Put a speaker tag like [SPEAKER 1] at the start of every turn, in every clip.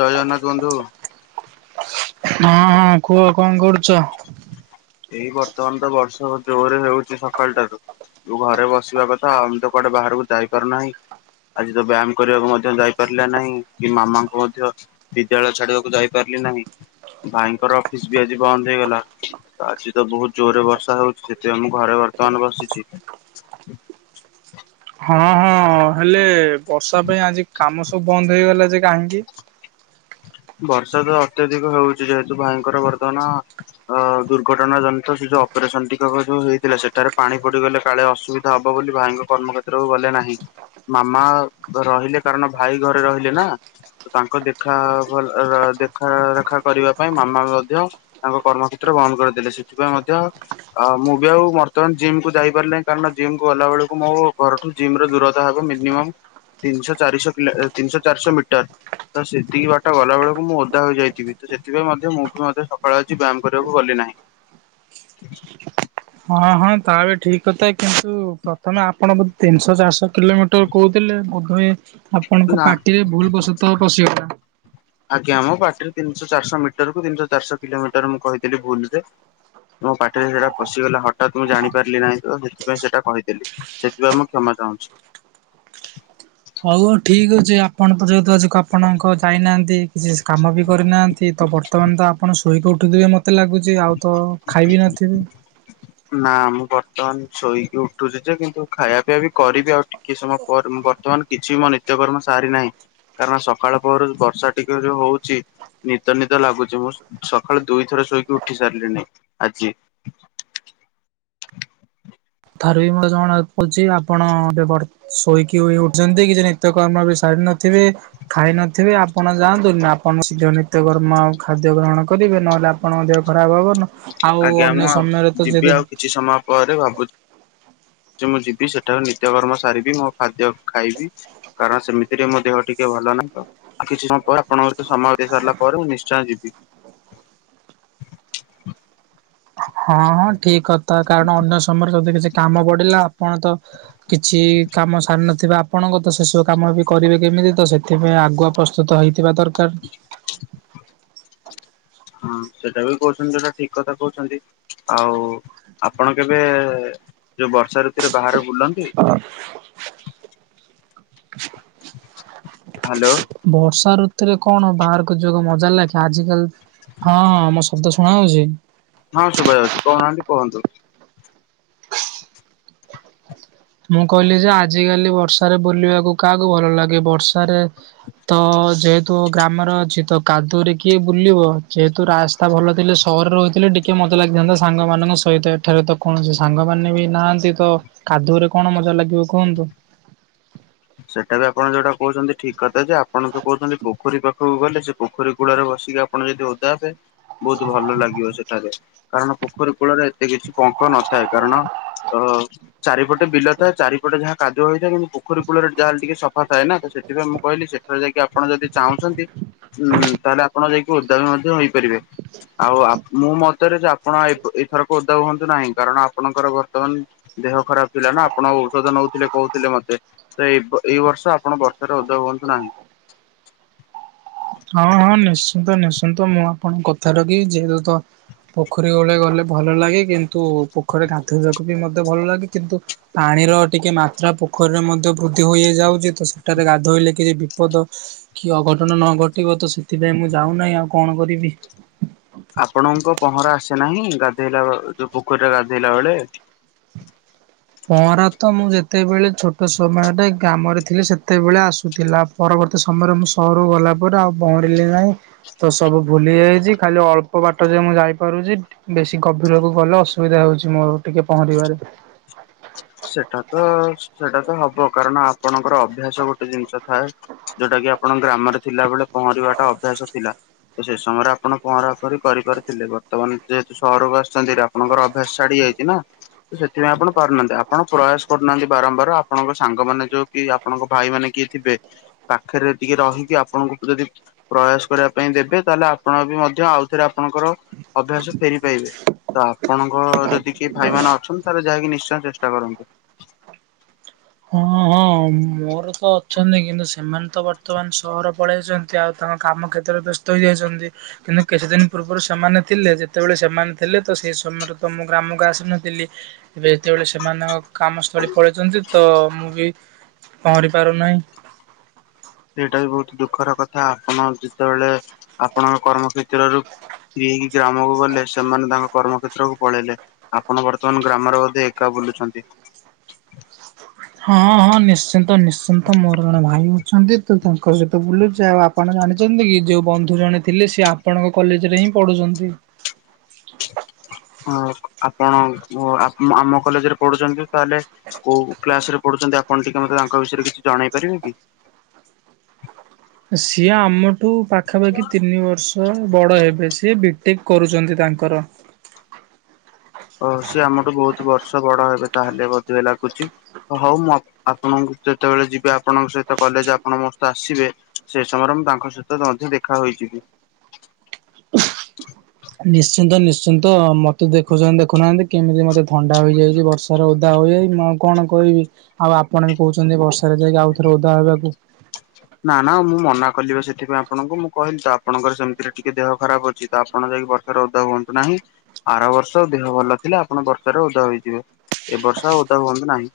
[SPEAKER 1] ଜୟ ଜଗନ୍ନାଥ ବନ୍ଧୁ।
[SPEAKER 2] ହଁ ହଁ କୁହ କଣ କରୁଛ?
[SPEAKER 1] ଏଇ ବର୍ତ୍ତମାନ ତ ବର୍ଷ ଜୋର ହେଉଛି ସକାଳ ଟାରୁ। ତୁ ଘରେ ବସିବା କଥା ଆଉ ଆମେ ତ କୁଆଡ଼େ ବାହାରକୁ ଯାଇପାରୁନାହିଁ। ଆଜି ତ ବ୍ୟାୟାମ କରିବାକୁ ମଧ୍ୟ ଯାଇପାରିଲା ନାହିଁ କି ମାମାଙ୍କୁ ମଧ୍ୟ ବିଦ୍ୟାଳୟ ଛାଡ଼ିବାକୁ ଯାଇ ପାରିଲି ନାହିଁ ଭାଇଙ୍କର ଅଫିସ ବି ଆଜି ବନ୍ଦ ହେଇଗଲା। ଆଜି ତ ବୋହୁତ ଜୋରେ ବର୍ଷା ହଉଛି ସେଥିପାଇଁ ମୁଁ ଘରେ ବର୍ତ୍ତମାନ ବସିଚି।
[SPEAKER 2] ହଁ ହଁ ହେଲେ ବର୍ଷା ପାଇଁ ଆଜି କାମ ସବୁ ବନ୍ଦ ହେଇଗଲା ଯେ କାହିଁକି?
[SPEAKER 1] ବର୍ଷା ତ ଅତ୍ୟଧିକ ହେଉଚି ଯେହେତୁ ଭାଇଙ୍କର ବର୍ତ୍ତମାନ ଅ ଦୁର୍ଘଟଣା ଜନିତ ସେ ଯୋଉ ଅପରେସନ ଟିକକ ଯୋଉ ହେଇଥିଲା ସେଠାରେ ପାଣି ପଡ଼ିଗଲେ କାଳେ ଅସୁବି ଧା ହବ ବୋଲି ଭାଇଙ୍କ କର୍ମ ଖେତ୍ରକୁ ଗଲେ ନାହିଁ। ମାମା ଘ ରହିଲେ କାରଣ ଭାଇ ଘରେ ରହିଲେ ନା ତ ତାଙ୍କ ଦେଖା ଭଲ ର ଦେଖାରେଖା କରିବା ପାଇଁ ମାମା ମଧ୍ୟ ତାଙ୍କ କର୍ମକ୍ଷେତ୍ର ବନ୍ଦ କରିଦେଲେ ସେଥିପାଇଁ ମଧ୍ୟ ଅ ମୁଁ ବି ଆଉ ବର୍ତ୍ତମାନ ଜିମ୍ କୁ ଯାଇ ପାରିନାଇଁ କାରଣ ଜିମ୍ କୁ ଗଲା ବେଳକୁ ମୋ ଘରଠୁ ଜିମ୍ ର ଦୂରତା ହେବ ମିନିମମ୍ ତିନିଶ ଚାରିଶ କିଲ ତିନିଶ ଚାରିଶ ମିଟର ତ ସେତିକି ବା ଟ ଗଲା ବେଳକୁ ମୁଁ ଓଦା ହୋଇଯାଇଥିବି ତ ସେଥିପାଇଁ ମଧ୍ୟ ମୁଁ ବି ମଧ୍ୟ ସକାଳୁ ଆଜି ବ୍ୟାୟାମ କରିବାକୁ ଗଲି ନାହିଁ।
[SPEAKER 2] ହଁ ହଁ ତା ବି ଠିକ୍ କଥା କିନ୍ତୁ ପ୍ରଥମେ ଆପଣଙ୍କୁ ତିନିଶ ଚାରିଶ କିଲୋମିଟର କହୁଥିଲେ ବୋଧହୁଏ ଆପଣଙ୍କ
[SPEAKER 1] ନା
[SPEAKER 2] ପାଟିରେ ଭୁଲ ବଶତଃ ପଶିଗଲା।
[SPEAKER 1] ଆଜ୍ଞା ମୋ ପାଟିରେ ତିନିଶହ ଚାରଶହ ମିଟର କୁ ତିନିଶହ ଚାରଶହ କିଲୋମିଟର ମୁଁ କହିଦେଲି ଭୁଲୁ ରେ। ମୋ ପାଟିରେ ହେଟା ପଶିଗଲା ହଠାତ୍ ମୁଁ ଜାଣିପାରିଲି ନାହିଁ ତ ସେଥିପାଇଁ ସେଟା କହିଦେଲି। ସେଥିପାଇଁ ମୁଁ କ୍ଷମା ଚାହୁଁଛି।
[SPEAKER 2] ହଉ ହଉ ଠିକ୍ ଅଛି ଆପଣ ତ ଯେହେତୁ ଆଜି କ ଆପଣଙ୍କ ଯାଇନାହାନ୍ତି କିଛି କାମ ବି କରିନାହାନ୍ତି ତ ବର୍ତ୍ତମାନ ତ ଆପଣ ଶୋଇକି ଉଠୁଥିବେ ମ ତେ ଲାଗୁଚି ଆଉ ତ ଖାଇବି ନଥିବେ।
[SPEAKER 1] ନା ମୁଁ ବର୍ତ୍ତମାନ ଶୋଇକି ଉଠୁଛି ଯେ କିନ୍ତୁ ଖାଇବା ପିବା ବି କରିବି ଆଉ ଟିକେ ସମୟ ପରେ ବର୍ତ୍ତମାନ କିଛି ମୋ ନିତ୍ୟକର୍ମ ସାରି ନାହିଁ। କାରଣ ସକାଳ ପହରୁ ବର୍ଷା ଟିକେ ଯୋଉ ହଉଛି। ନିଦ ନିଦ ଲାଗୁଛି ମୁଁ ସକାଳୁ ଦୁଇଥର ଶୋଇକି ଉଠି ସାରିଲିଣି ଆଜି। [inaudible]
[SPEAKER 2] [unintelligible] ଆପଣ ଶୋଇକି ହୋଇ ଉଠୁଛନ୍ତି, କିଛି ନିତ୍ୟକର୍ମ ବି ସାରି ନଥିବେ। ଖାଇନଥିବେ ଆପଣ ଯାଆନ୍ତୁ ଆପଣ ଶୀଘ୍ର ନିତ୍ୟକର୍ମ ଆଉ ଖାଦ୍ୟ ଗ୍ରହଣ କରିବେ ନହେଲେ ଆ ଆପଣଙ୍କ ଦେହ ଖରାପ ହବ ନ।
[SPEAKER 1] ଆଜ୍ଞା ମୁଁ ଆଉ ଯିବି, ଆଉ କିଛି ସମୟ ପରେ ଭାବୁ ଚି ମୁଁ ଯିବି ସେଠାରୁ ନିତ୍ୟକର୍ମ ସାରିବି ମୋ ଖାଦ୍ୟ ଖାଇବି। କାରଣ, ସେମିତିରେ ମୋ ଦେହ ଟିକେ ଭଲ ନାହିଁ ତ! ଆଉ କିଛି ସମୟ ପରେ, ଆପଣଙ୍କ ସହିତ ସମୟ ଦେଇ ସାରିଲା ପରେ, ମୁଁ ନିଶ୍ଚୟ ଯିବି।
[SPEAKER 2] ହଁ ହଁ, ଠିକ୍ କଥା। କାରଣ, ଅନ୍ୟ ସମୟରେ ଯଦି କିଛି କାମ ପଡିଲା, ଆପଣ ତ କିଛି କାମ ସାରିନଥିବେ। ଆପଣଙ୍କ ତ ସେସବୁ କାମ ବି କରିବେ କେମିତି ତ? ସେଥିପାଇଁ ଆଗୁଆ ପ୍ରସ୍ତୁତ ହେଇଥିବା ଦରକାର।
[SPEAKER 1] ହଁ, ସେଇଟା ବି କହୁଛନ୍ତି, ଯୋଉଟା ଠିକ୍ କଥା କହୁଛନ୍ତି। ଆଉ ଆପଣ କେବେ-ଏ-ଏ- ଯୋଉ ବର୍ଷା ଋତୁରେ, ବାହାରେ ବୁଲନ୍ତି? ହ୍ୟାଲୋ।
[SPEAKER 2] ବର୍ଷା ଋତୁରେ କଣ ବାହାରକୁ ଯିବାକୁ ମଜା ଲାଗେ? ଆଜିିକାଲି, ହଁ, ହଁ, ମସ୍ ଶବ୍ଦ ଶୁଣା ହଉଛି?
[SPEAKER 1] ହଁ, ଶୁଭା ଯାଉଛି, କହୁନାହାନ୍ତି, କୁହନ୍ତୁ।
[SPEAKER 2] ମୁଁ କହିଲି ଯେ, ଆଜିକାଲି ବର୍ଷାରେ ବୁଲିବାକୁ କାହାକୁ ଭଲ ଲାଗେ? ବର୍ଷାରେ ତ, ଯେହେତୁ ଗ୍ରାମରେ ଅଛି, ତ କାଦୁଅରେ କିଏ ବୁଲିବ? ଯେହେତୁ ରାସ୍ତ୍ ତା ଭଲ ଥିଲେ, ସହରରେ ରହିଥିଲେ ଟିକେ ମଜା ଲାଗିଥାନ୍ତା ସାଙ୍ଗମାନଙ୍କ ସହିତ। ଏଠାରେ ତ କୌଣସି ସା ସାଙ୍ଗମାନେ ବି ନାହାନ୍ତି, ତ କାଦୁଅରେ କଣ ମଜା ଲାଗିବ, କୁହନ୍ତୁ?
[SPEAKER 1] ସେଇଟା ବି ଆପଣ ଯୋଉଟା କହୁଛନ୍ତି, ଠିକ୍ କଥା। ଯେ ଆପଣ ଯ କହୁଛନ୍ତି, ପୋଖରୀ ପାଖକୁ ଗଲେ ସେ ପୋଖରୀ କୂଳରେ ବସିକି, ଆପଣ ଯଦି ଓଦା ହେବେ, ବହୁତ ଭଲ ଲାଗିବ ସେଠାରେ। କାରଣ ପୋଖରୀ କୂଳରେ ଏତେ କିଛି ପଙ୍କ ନଥାଏ। କାରଣ ତ, ଚାରିପଟେ ବିଲ ଥାଏ। ଚାରିପଟେ ଯାହା କାଦୁଆ ହେଇଥାଏ। କିନ୍ତୁ, ପୋଖରୀ କୂଲରେ ଯାହା ହେଲେ, ଟିକେ ସଫା ଥାଏ ନା। ତ, ସେଥିପାଇଁ ମୁଁ କହିଲି, ସେଠାରେ ଯାଇକି ଆପଣ ଯଦି ଚାହୁଁଛନ୍ତି ହୁଁ, ତାହେଲେ, ଆପଣ ଯାଇକି ଓଦା ବି ମଧ୍ୟ ହେଇପାରିବେ। ଆଉ, ଆ ମୁଁ ମତରେ, ଯେ ଆପଣ ଏ-ଏଥରକ ଓଦା ହୁଅନ୍ତୁ ନାହିଁ। କାରଣ, ଆପଣଙ୍କର ବର୍ତ୍ତମାନ ଦେହ ଖରାପ ଥିଲା ନା, ଆପଣ ଔଷଧ ନଉଥିଲେ, କହୁଥିଲେ ମତେ। ତ, ଏଇବ -ଏଇ ବର୍ଷ ଆପଣ ବର୍ଷାରେ ଓଦା ହୁଅନ୍ତୁ ନାହିଁ।
[SPEAKER 2] ହଁ, ହଁ, ନିଶ୍ଚିନ୍ତ, ନିଶ୍ଚିନ୍ତ। ମୁଁ ଆପଣଙ୍କ କଥା ରଖି, ଯେହେତୁ ତ ପୋଖରୀ କୂଳେ ଗଲେ ଭଲ ଲାଗେ। କିନ୍ତୁ, ପୋଖରୀ ଗାଧୋଇବାକୁ ବି ମଧ୍ୟ ଭଲ ଲାଗେ, କିନ୍ତୁ ପାଣିର ଟିକେ ମାତ୍ରା ପୋଖରୀରେ ମଧ୍ୟ ବୃଦ୍ଧି ହୋଇଯାଉଛି। ତ, ସେଠାରେ ଗାଧୋଇଲେ କିଛି ବିପଦ କି ଅଘଟଣ ନଘଟିବ, ତ ସେଥିପାଇଁ ମୁଁ ଯାଉନାହିଁ। ଆଉ କଣ କରିବି?
[SPEAKER 1] ଆପଣଙ୍କ ପହଁରା ଆସେ ନାହିଁ, ଗାଧେଇଲା ବ ଯୋଉ ପୋଖରୀରେ ଗାଧେଇଲା ବେଳେ।
[SPEAKER 2] ପହଁରା ତ ମୁଁ ଯେତେବେଳେ ଛୋଟ ସମୟରେ ଗ୍ରାମରେ ଥିଲି, ସେତେବେଳେ ଆସୁଥିଲା। ପରବର୍ତ୍ତୀ ସମୟରେ, ମୁଁ ସହରକୁ ଗଲା ପରେ, ଆଉ ପହଁରିଲି ନାହିଁ। ତ, ସବୁ ଭୁଲି ଯାଇଛି। ଖାଲି ଅଳ୍ପ ବାଟ ଯାଏ ମୁଁ ଯାଇପାରୁଛି। ବେଶୀ ଗଭୀରକୁ ଗଲେ, ଅସୁବିଧା ହଉଛି ମୋର ଟିକେ ପହଁରିବାରେ।
[SPEAKER 1] ସେଟା ତ-ଅ, ସେଟା ତ ହବ, କାରଣ ଆପଣଙ୍କର ଅଭ୍ୟାସ ଗୋଟେ ଜିନିଷ ଥାଏ। ଯୋଉଟା କି, ଆପଣ ଗ୍ରାମରେ ଥିଲାବେଳେ ପହଁରିବାଟା ଅଭ୍ୟାସ ଥିଲା। ସେ ସମୟରେ ଆପଣ ପହଁରା ପହଁରି କରିପାରିଥିଲେ। ବର୍ତ୍ତମାନ ଯେହେତୁ ସହରକୁ ଆସିଚନ୍ତି ତ ଆପଣଙ୍କର ଅଭ୍ୟାସ ଛାଡି ଯାଇଛି ନା! ତ ସେଥିପାଇଁ ଆପଣ ପାରୁନାହାଁନ୍ତି। ଆପ୍ ଆପଣ ପ୍ରୟାସ କରୁନାହାଁନ୍ତି, ବାରମ୍ବାର ବାରମ୍ବାର। ଆପଣଙ୍କ ସାଙ୍ଗମାନେ, ଯୋଉ କି ଆପଣଙ୍କ ଭାଇ ମାନେ କିଏ ଥିବେ? ପାଖରେ ଟିକେ ରହିକି, ଆପଣଙ୍କୁ ଯଦି ପ୍ରୟାସ କରିବା ପାଇଁ ଦେବେ, ତାହେଲେ ଆପଣ ବି ମଧ୍ୟ ଆଉଥରେ, ଆପଣଙ୍କର ଅଭ୍ୟାସ ଫେରି ପାଇବେ। ତ, ଆପଣଙ୍କ ଯଦି କିଏ ଭାଇମାନ ଅଛନ୍ତି, ତାହେଲେ ଯାଇକି ନିଶ୍ଚୟ ଚେଷ୍ଟା କରନ୍ତୁ।
[SPEAKER 2] ହଁ, ହଁ, ମୁଁ ମୋର ତ ଅଛନ୍ତି, କିନ୍ତୁ ସେମାନେ ତ ବର୍ତ୍ତମାନ ସହର ପଳେଇଛନ୍ତି। ଆଉ, ତାଙ୍କ କାମ କ୍ଷେତ୍ରରେ ବ୍ୟସ୍ତ ହୋଇଯାଇଛନ୍ତି। କିନ୍ତୁ କିଛି ଦିନ ପୂର୍ବରୁ ସେମାନେ ଥିଲେ, ଯେତେବେଳେ ସେମାନେ ଥିଲେ ତ ସେଇ ସମୟରେ ତ ମୁଁ ଗ୍ରାମକୁ ଆସିନଥିଲି। ଏବେ ଯେତେବେଳେ ସେମାନଙ୍କ କାମସ୍ଥଳୀ ପଳେଇଛନ୍ତି ତ, ମୁଁ ବି ପହଁରି ପାରୁନାହିଁ।
[SPEAKER 1] ସେଇଟା ବି ବହୁତ ଦୁଃଖର କଥା ଆପଣ ଯେତେବେଳେ ଆପଣଙ୍କ କର୍ମ କ୍ଷେତ୍ରରୁ ହେଇକି ଗ୍ରାମକୁ ଗଲେ ସେମାନେ ତାଙ୍କ କର୍ମକ୍ଷେତ୍ରକୁ ପଳେଇଲେ। ଆପଣ ବର୍ତ୍ତମାନ ଗ୍ରାମରେ ବୋଧେ ଏକା ବୁଲୁଚନ୍ତି।
[SPEAKER 2] ହଁ ହଁ ନିଶ୍ଚିନ୍ତ ନିଶ୍ଚିନ୍ତ ମୋର ଜଣେ ଭାଇ ଅଛନ୍ତି ତ ତା ତାଙ୍କ ସହିତ ବୁଲୁଛି ଆଉ ଆପଣ ଜାଣିଛନ୍ତି କି ଯୋଉ ବନ୍ଧୁ ଜଣେ ଥିଲେ ସେ ଆପଣଙ୍କ କଲେଜରେ ହିଁ ପଢୁୁଚନ୍ତି।
[SPEAKER 1] ହଁ ଆପଣ ଆମ କଲେଜରେ ପଢୁଛନ୍ତି ତାହେଲେ କୋଉ କ୍ଲାସ ରେ ପଢୁଛନ୍ତି ଆପଣ ଟିକେ ମତେ ତାଙ୍କ ବିଷୟରେ କିଛି ଜଣେଇ ପାରିବେ କି?
[SPEAKER 2] ସିଏ ଆମଠୁ ପାଖାପାଖି ତିନି ବର୍ଷ ସ ବଡ଼ ହେବେ ସିଏ ବିଟିକ କରୁଛନ୍ତି ତାଙ୍କର।
[SPEAKER 1] ଓ ସିଏ ଆମଠୁ ବହୁତ ବର୍ଷ ବଡ ହେବେ ତାହେଲେ ବୋଧୁଏ ଲାଗୁଛି ହଉ ମ ଆପଣଙ୍କୁ ଯେତେବେଳେ ଯିବେ ଆପଣଙ୍କ ସହିତ କଲେଜ ଆପଣ ମୋ ସହିତ ଆସିବେ ସେ ସମୟରେ ମୁଁ ତାଙ୍କ ସହି ତ ମଧ୍ୟ ଦେଖା ହୋଇଯିବି।
[SPEAKER 2] ନିଶ୍ଚିନ୍ତ ନିଶ୍ଚିନ୍ତ ମତେ ଦେଖୁ ଚନ୍ତି ଦେଖୁନାହାନ୍ତି କେମିତି ମତେ ଥଣ୍ଡା ହୋଇଯାଇଛି ବର୍ଷ ବର୍ଷାରେ ଓଦା ହୁଏ, ମୁଁ ଆଉ କଣ କହିବି ଆଉ ଆପଣ ବି କହୁଛନ୍ତି ବର୍ଷାରେ ଯାଇକି ଆଉ ଥରେ ଓଦା ହେବାକୁ।
[SPEAKER 1] ନା ନା ମୁଁ ମନା କଲିିବା ସେଥିପାଇଁ ଆପଣଙ୍କୁ ମୁଁ କହିଲି ତ ଆପଣଙ୍କର ସେମତିରେ ଟିକେ ଦେହ ଖରାପ ଅଛି। ତ ଆପଣ ଯାଇକି ବର୍ଷାରେ ଓଦା ହୁଅନ୍ତୁ ନାହିଁ ଆର ବର୍ଷ ଦେହ ଭଲ ଥିଲେ ଆପଣ ବର୍ଷାରେ ଓଦା ହୋଇଯିବେ। ଏ ବର୍ଷ ଓଦା ହୁଅନ୍ତୁ ନାହିଁ।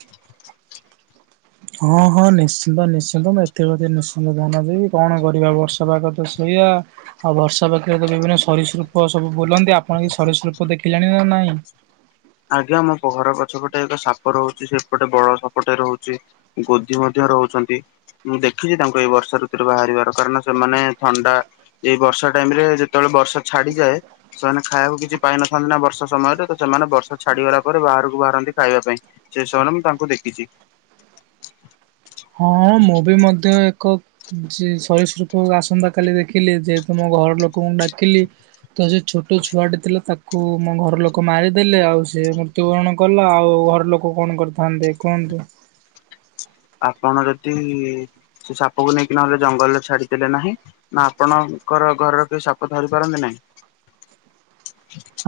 [SPEAKER 2] ହଁ ହଁ ନିଶ୍ଚିନ୍ତ ନିଶ୍ଚିନ୍ତ ମୁଁ ଏଥିପ୍ରତି ନିଶ୍ଚିନ୍ତ ଧ୍ୟାନ ଦେବି କଣ କରିବା ବର୍ଷ ବର୍ଷା ପାଗ ତ ଶୋଇଆ ଆଉ ବର୍ଷା ବାକରେ ବିଭିନ୍ନ ସରିସୃପ ସବୁ ବୁଲନ୍ତି। ଆପଣ କିଛି ସରୀସୃପ ଦେଖିଲେଣି ନା ନାଇଁ?
[SPEAKER 1] ଆଜ୍ଞା ଆମ ପ ଘର ପଛପଟେ ଏକ ସାପ ରହୁଛି ସେପଟେ ବଡ ସାପଟେ ରହୁଛି। ଗୋଧି ମଧ୍ୟ ରହୁଛନ୍ତି। ମୁଁ ଦେଖିଛି ତାଙ୍କୁ ଏଇ ବର୍ଷା ଋତୁରେ ବାହାରିବାର କାରଣ ସେମାନେ ଥଣ୍ଡା ଏ ବର୍ଷା ଟାଇମ ରେ ଯେତେବେଳେ ବର୍ଷା ଛାଡିଯାଏ ସେମାନେ ଖାଇବାକୁ କିଛି ପାଇନଥାନ୍ତି ନା ବର୍ଷା ସମୟରେ ତ ସେମାନେ ବର୍ଷା ଛାଡିଗଲା ପରେ ବାହାରକୁ ବାହାରନ୍ତି ଖାଇବା ପାଇଁ ସେ ସମୟରେ ମୁଁ ତାଙ୍କୁ ଦେଖିଚି।
[SPEAKER 2] ହଁ ମୁ ବି ମଧ୍ୟ ଏକ ଯେ ସରିସୃପ ଆସନ୍ତା କାଲି ଦେଖିଲି ଯେ ତୁମ ଘର ଲୋକଙ୍କୁ ଡାକିଲି ତ ସେ ଛୋଟ ଛୁଆଟେ ଥିଲା ତାକୁ ମୋ ଘର ଲୋକ ମାରିଦେଲେ ଆଉ ସେ ମୋ ତୁ କଣ କଲ, ଆଉ ଘର ଲୋକ କଣ କରିଥାନ୍ତେ କୁହନ୍ତୁ?
[SPEAKER 1] ଆପଣ ଯଦି ସେ ସାପକୁ ନେଇକି ନହେଲେ ଜଙ୍ଗଲରେ ଛାଡିଦେଲେ ନାହିଁ। ନା ଆପଣଙ୍କର ଘରର କେହି ସାପ ଧରି ପାରନ୍ତି ନାହିଁ?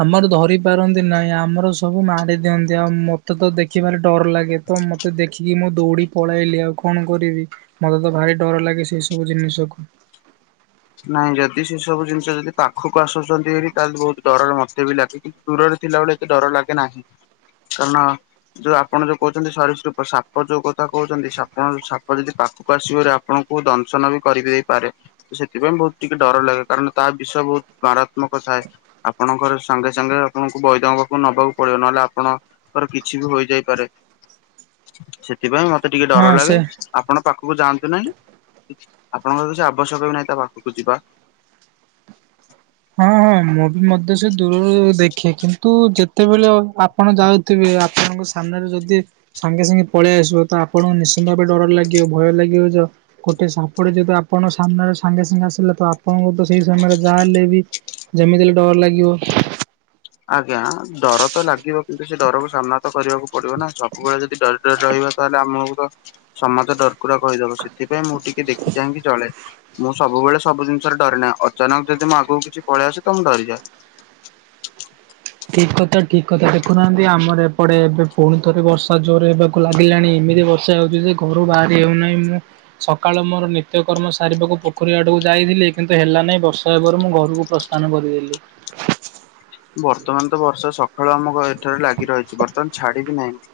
[SPEAKER 2] ଆମର ଧରି ପାରନ୍ତି ନାହିଁ ଆମର ସବୁ ମାଡି ଦିଅନ୍ତି ଆଉ ମତେ ତ ଦେଖିଭାରି ଡର ଲାଗେ। ତ ମତେ ଦେଖିକି ମୁଁ ଦୌଡ଼ି ପଳେଇଲି ଆଉ କଣ କରିବି। ମତେ ତ ଭାରି ଡର ଲାଗେ ସେଇ ସବୁ ଜିନିଷକୁ।
[SPEAKER 1] ନାଇଁ ଯଦି ସେ ସବୁ ଜିନିଷ ଯଦି ପାଖକୁ ଆସୁଛନ୍ତି ହାରି ତାହେଲେ ବହୁତ ଡରରେ ମତେ ବି ଲାଗେ। ଦୂରରେ ଥିଲାବେଳେ ଏତେ ଡର ଲାଗେ ନାହିଁ, କାରଣ ଯୋଉ ଆପଣ ଯୋଉ କହୁଛନ୍ତି ସରିସୃପ ସାପ ଯୋଉ କଥା କହୁଛନ୍ତି ସାପଣ ଯୋଉ ସାପ ଯଦି ପାଖକୁ ଆସିବ ହାରି ଆପଣ କୁ ଦଂଶନ ବି କରି ଦେଇପାରେ। ସେଥିପାଇଁ ବହୁତ ଟିକେ ଡର ଲାଗେ କାରଣ ତା ବିଷ ବହୁତ ମାରାତ୍ମକ ଥାଏ। ଆପଣଙ୍କ ଘରେ ସାଙ୍ଗେ ସାଙ୍ଗେ ଆପଣଙ୍କୁ ବୈଦଙ୍କ ପାଖକୁ ନବାକୁ ପଡିବ ନହେଲେ ଆପଣ ର କିଛି ବି ହୋଇଯାଇପାରେ ସେଥିପାଇଁ ମତ ମତେ ଟିକେ
[SPEAKER 2] ହଁ
[SPEAKER 1] ଡର
[SPEAKER 2] ସେ
[SPEAKER 1] ଲାଗେ ଆପଣ ପାଖକୁ ଯାଆନ୍ତୁ ନାହିଁ, ଆପଣଙ୍କର କିଛି ଆବଶ୍ୟକ ବି ନାହିଁ ତା ପା ଖକୁ ଯିବା।
[SPEAKER 2] ହଁ ହଁ ମୁଁ ବି ମଧ୍ୟ ସେ ଦୂରରୁ ଦେଖେ, କିନ୍ତୁ ଯେତେବେଳେ ଆପଣ ଯାଉ ଆପଣଙ୍କ ସାମ୍ନାରେ ଯଦି ସାଙ୍ଗେ ସାଙ୍ଗେ ପଳେଇ ଆସିବ, ତ ଆପଣଙ୍କୁ ନିଶ୍ଚିନ୍ତ ଭାବେ ଡର ଲାଗିବ ଭୟ ଲାଗିବ ଯ ଗୋଟେ ସାପଟେ ଯଦି ଆପଣ ସାମ୍ନାରେ ସାଙ୍ଗେ ସାଙ୍ଗେ ଆସିଲେ, ତ ଆପଣଙ୍କୁ ତ ସେଇ ସମୟରେ ଯାହା ହେଲେ ବି ଯେମିତି ହେଲେ ଡର ଲାଗିବ।
[SPEAKER 1] ଆଜ୍ଞା ଡର ତ ଲାଗିବ, କିନ୍ତୁ ସେ ଡରକୁ ସାମ୍ନା ତ କରିବାକୁ ପଡିବ ନା, ସବୁବେଳେ ଯଦି ଡର ରହିବ ତାହେଲେ ଆମକୁ ତ ସମସ୍ତେ ଡରକୁରା କହିଦେବେ, ସେଥିପାଇଁ ମୁଁ ଟିକେ ଦେଖି ଚାହିଁକି ଚଳେ। ମୁଁ ସବୁବେଳେ ସବୁ ଜିନିଷରେ ଡରେ ନା, ଅଚାନକ ଯଦି ମୁଁ ଆଗକୁ କିଛି ପଳେଇ ଆସେ, ତ ମୁଁ ଡରିଯାଏ।
[SPEAKER 2] ଠିକ କଥା, ଠିକ କଥା, ଦେଖୁନାହାନ୍ତି ଆମର ଏପଟେ ଏବେ ପୁଣି ଥରେ ବର୍ଷା ଜୋରରେ ହେବା ଲାଗିଲାଣି ଏମିତି ବର୍ଷା ହଉଛି ଯେ ଘରୁ ବାହାରି ହେଉନାହିଁ ମୁଁ ସକାଳ ମୋର ନିତ୍ୟକର୍ମ ସାରିବାକୁ, ପୋଖରୀ ଆଡକୁ ଯାଇଥିଲି, କିନ୍ତୁ ହେଲା ନାହିଁ ବର୍ଷ ହେବାରୁ ମୁଁ ଘରକୁ ପ୍ରସ୍ଥାନ କରିଦେଲି।
[SPEAKER 1] [inaudible] ବର୍ତମାନ ତ ବର୍ଷା ସକାଳୁ ଆମ ଏଠାରେ ଲାଗି ରହିଛି, ବର୍ତ୍ତମାନ ଛାଡି ବିି ନାହିଁ।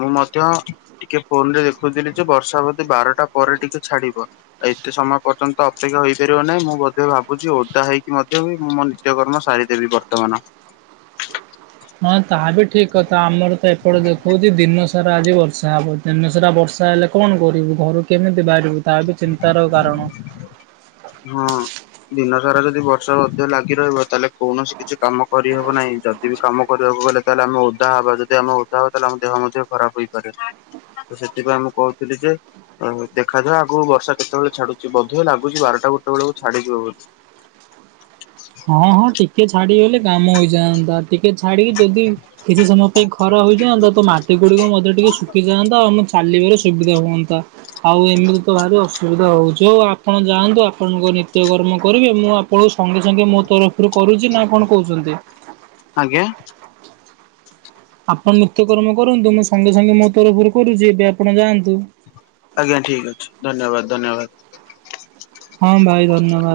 [SPEAKER 1] ମୁଁ ମଧ୍ୟ ଟିକେ ଫୋନ ରେ ଦେଖୁଥିଲି ଯେ, ବର୍ଷା ବୋଧେ ବାରଟା ପରେ ଟିକେ ଛାଡିବ। ଆଉ ଏତେ ସମୟ ପର୍ଯ୍ୟନ୍ତ ଅପେକ୍ଷା ହେଇପାରିବ ନାହିଁ ମୁଁ ବୋଧେ ଭାବୁଛି ଓଦା ହେଇକି ମଧ୍ୟ ମୁଁ ମ ନିତ୍ୟ କର୍ମ ସାରିଦେବି ବର୍ତ୍ତମାନ।
[SPEAKER 2] ହଁ ତାହା ବି ଠିକ କଥା ଆମର ତ ଏପଟେ ଦେଖଉଛି ଦିନସାରା ଆଜି ବର୍ଷା ହେବ ଦିନ ସାରା ବର୍ଷା ହେଲେ କଣ କରିବୁ ଘରେ କେମିତି ବାହାରି ତା ବି ଚିନ୍ତାର କାରଣ।
[SPEAKER 1] ହଁ। ଦିନ ସାରା ଯଦି ବର୍ଷା ମଧ୍ୟ ଲାଗି ରହିବ ତାହେଲେ କୌଣସି କିଛି କାମ କରିହବ ନାହିଁ ଯଦି ଯଦି କାମ କରିବାକୁ ଗଲେ ତାହେଲେ ଆମେ ଓଦା ହବା, ଯଦି ଆମେ ଓଦା ହବ ତାହେଲେ ଆମ ଦେହ ମଧ୍ୟ ଖରାପ ହେଇପାରେ। ତ ସେଥିପାଇଁ ଆ ମୁଁ କହୁଥିଲି ଯେ ଦେଖାଯାଉ ଆଗରୁ ବର୍ଷା କେତେବେଳେ ଛାଡୁଛି, ବୋଧେ ଲାଗୁଛି ବାରଟା ଗୋଟେ ବେଳକୁ ଛାଡିଯିବ ବୋଲି।
[SPEAKER 2] ହଁ ହଁ ଟିକେ ଛାଡିଗଲେ କାମ ହେଇଯାଆନ୍ତା ଟିକେ ଛାଡ଼ିକି ଯଦି କିଛି ସମୟ ପାଇଁ ଖରା ହୋଇଯାଆନ୍ତା ତ ମାଟି ଗୁଡିକ ମଧ୍ୟ ଟିକେ ଶୁଖିଯାଆନ୍ତା ଆଉ ମୁଁ ଚାଲିବାରୁ ସୁବିଧା ହୁଅନ୍ତା। ଆଉ ଏମିତି ତ ଭାରି ଅସୁବିଧା ହଉଛି, ଆଉ ଆପଣ ଯାଆନ୍ତୁ ଆପଣଙ୍କ ନିତ୍ୟକର୍ମ କରିବେ ମୁଁ ଆପଣଙ୍କୁ ସଙ୍ଗେ ସାଙ୍ଗେ ମୋ ତରଫରୁ କରୁଛି ନା କଣ କହୁଛନ୍ତି?
[SPEAKER 1] ଆଜ୍ଞା।
[SPEAKER 2] ଆପଣ ନିତ୍ୟକର୍ମ କରନ୍ତୁ ମୁଁ ସଙ୍ଗେ ସଙ୍ଗେ ମୋ ତରଫରୁ କରୁଛି ଏବେ ଆପଣ ଯାଆନ୍ତୁ।
[SPEAKER 1] ଆଜ୍ଞା ଠିକ୍ ଅଛି ଧନ୍ୟବାଦ ଧନ୍ୟବାଦ।
[SPEAKER 2] ହଁ ଭାଇ ଧନ୍ୟବାଦ।